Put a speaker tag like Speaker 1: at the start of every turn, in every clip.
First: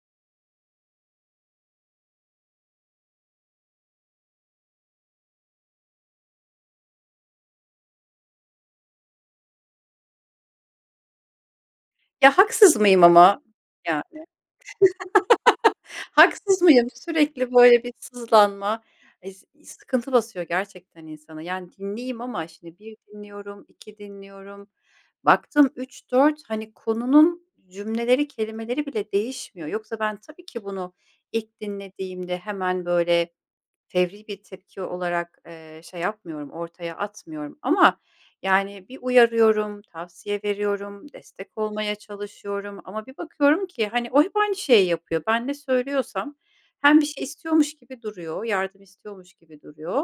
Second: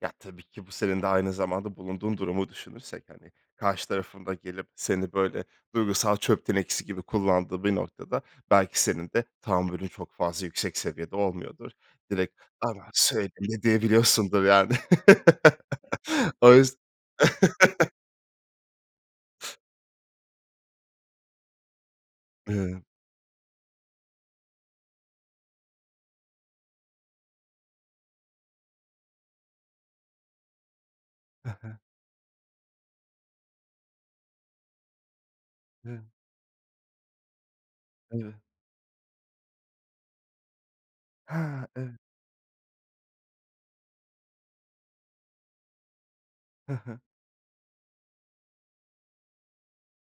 Speaker 1: Ya, tabii ki bu senin de aynı zamanda bulunduğun durumu düşünürsek, hani, karşı tarafın da gelip seni böyle duygusal çöp tenekesi gibi kullandığı bir noktada, belki senin de tahammülün çok fazla yüksek seviyede olmuyordur.
Speaker 2: Ya,
Speaker 1: Direkt,
Speaker 2: haksız mıyım
Speaker 1: [unintelligible]
Speaker 2: ama?
Speaker 1: de
Speaker 2: Yani.
Speaker 1: diyebiliyorsundur, yani. O
Speaker 2: Haksız
Speaker 1: yüz
Speaker 2: mıyım? Sürekli, böyle, bir sızlanma, eee, ıs sıkıntı basıyor gerçekten insana, yani, dinleyeyim ama şimdi
Speaker 1: Hıı.
Speaker 2: 1 dinliyorum, 2 dinliyorum. Baktım 3, 4, hani, konunun cümleleri, kelimeleri bile değişmiyor. Yoksa ben tabii ki bunu
Speaker 1: He
Speaker 2: ilk
Speaker 1: he.
Speaker 2: dinlediğimde hemen, böyle, fevri bir tepki olarak, eee, şey
Speaker 1: Hı.
Speaker 2: yapmıyorum. Ortaya atmıyorum ama,
Speaker 1: Evet.
Speaker 2: yani, bir uyarıyorum, tavsiye veriyorum, destek
Speaker 1: Ha!
Speaker 2: olmaya
Speaker 1: Evet.
Speaker 2: çalışıyorum. Ama bir bakıyorum ki, hani, o hep aynı şeyi yapıyor. Ben ne söylüyorsam
Speaker 1: Hı hı.
Speaker 2: hem bir şey istiyormuş gibi duruyor, yardım istiyormuş gibi duruyor.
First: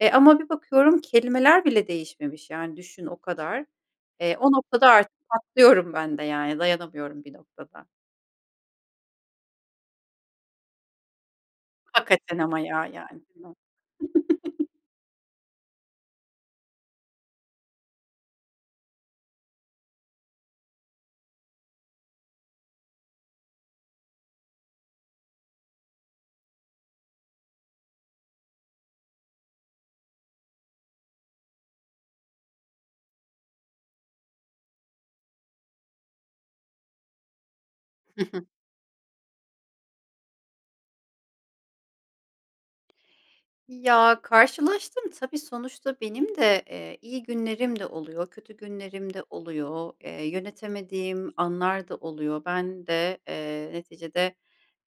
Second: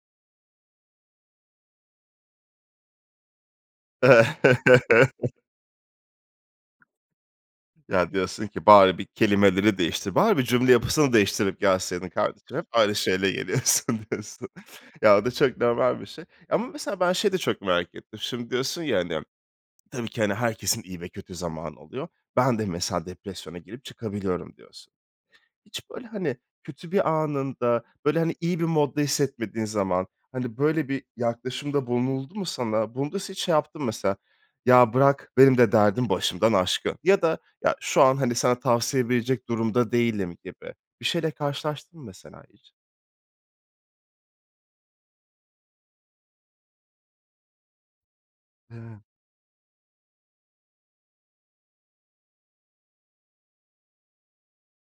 Speaker 2: E, ama bir bakıyorum kelimeler bile değişmemiş, yani, düşün o kadar, eee, o noktada artık patlıyorum ben de, yani. Dayanamıyorum bir noktada.
Speaker 1: Ya, diyorsun ki, "Bari bir kelimeleri değiştir, bari bir cümle yapısını değiştirip gelseydin
Speaker 2: Hakikaten
Speaker 1: kardeşim,
Speaker 2: ama
Speaker 1: hep
Speaker 2: ya,
Speaker 1: aynı
Speaker 2: yani.
Speaker 1: şeyle geliyorsun." diyorsun. Ya, o da çok normal bir şey ya ama, mesela, ben şeyi de çok merak ettim. Şimdi diyorsun ya, hani, "Tabii ki, hani, herkesin iyi ve kötü zamanı oluyor. Ben de, mesela, depresyona girip çıkabiliyorum." diyorsun. Hiç, böyle, hani, kötü bir anında, böyle, hani, iyi bir modda hissetmediğin zaman, hani, böyle bir yaklaşımda bulunuldu mu sana? Bunda sen hiç şey yaptın mı, mesela? "Ya bırak, benim de derdim başımdan aşkın." ya da "Ya şu,
Speaker 2: Hı
Speaker 1: hani,
Speaker 2: hı.
Speaker 1: sana tavsiye verecek durumda değilim." gibi bir şeyle karşılaştın mı, mesela, hiç?
Speaker 2: Ya, karşılaştım tabii, sonuçta benim de, eee, iyi günlerim de oluyor kötü
Speaker 1: Hıı.
Speaker 2: günlerim de oluyor. Eee, yönetemediğim anlar da oluyor. Ben de, eee, neticede,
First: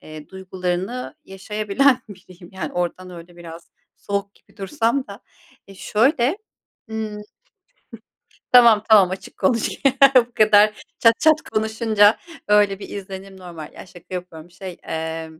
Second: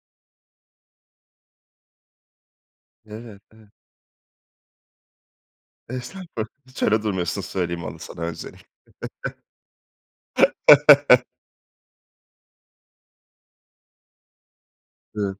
Speaker 2: eee, duygularını yaşayabilen biriyim, yani, oradan öyle
Speaker 1: Evet, e
Speaker 2: biraz soğuk gibi dursam da, e, şöyle,
Speaker 1: Estağfurullah. Hiç öyle
Speaker 2: ımm
Speaker 1: durmuyorsun, söyleyeyim onu sana
Speaker 2: Tamam, tamam, açık konuşayım, bu kadar çat
Speaker 1: öncelikle.
Speaker 2: çat konuşunca öyle bir izlenim normal. Ya, şaka yapıyorum, şey, eemm
Speaker 1: [unintelligible]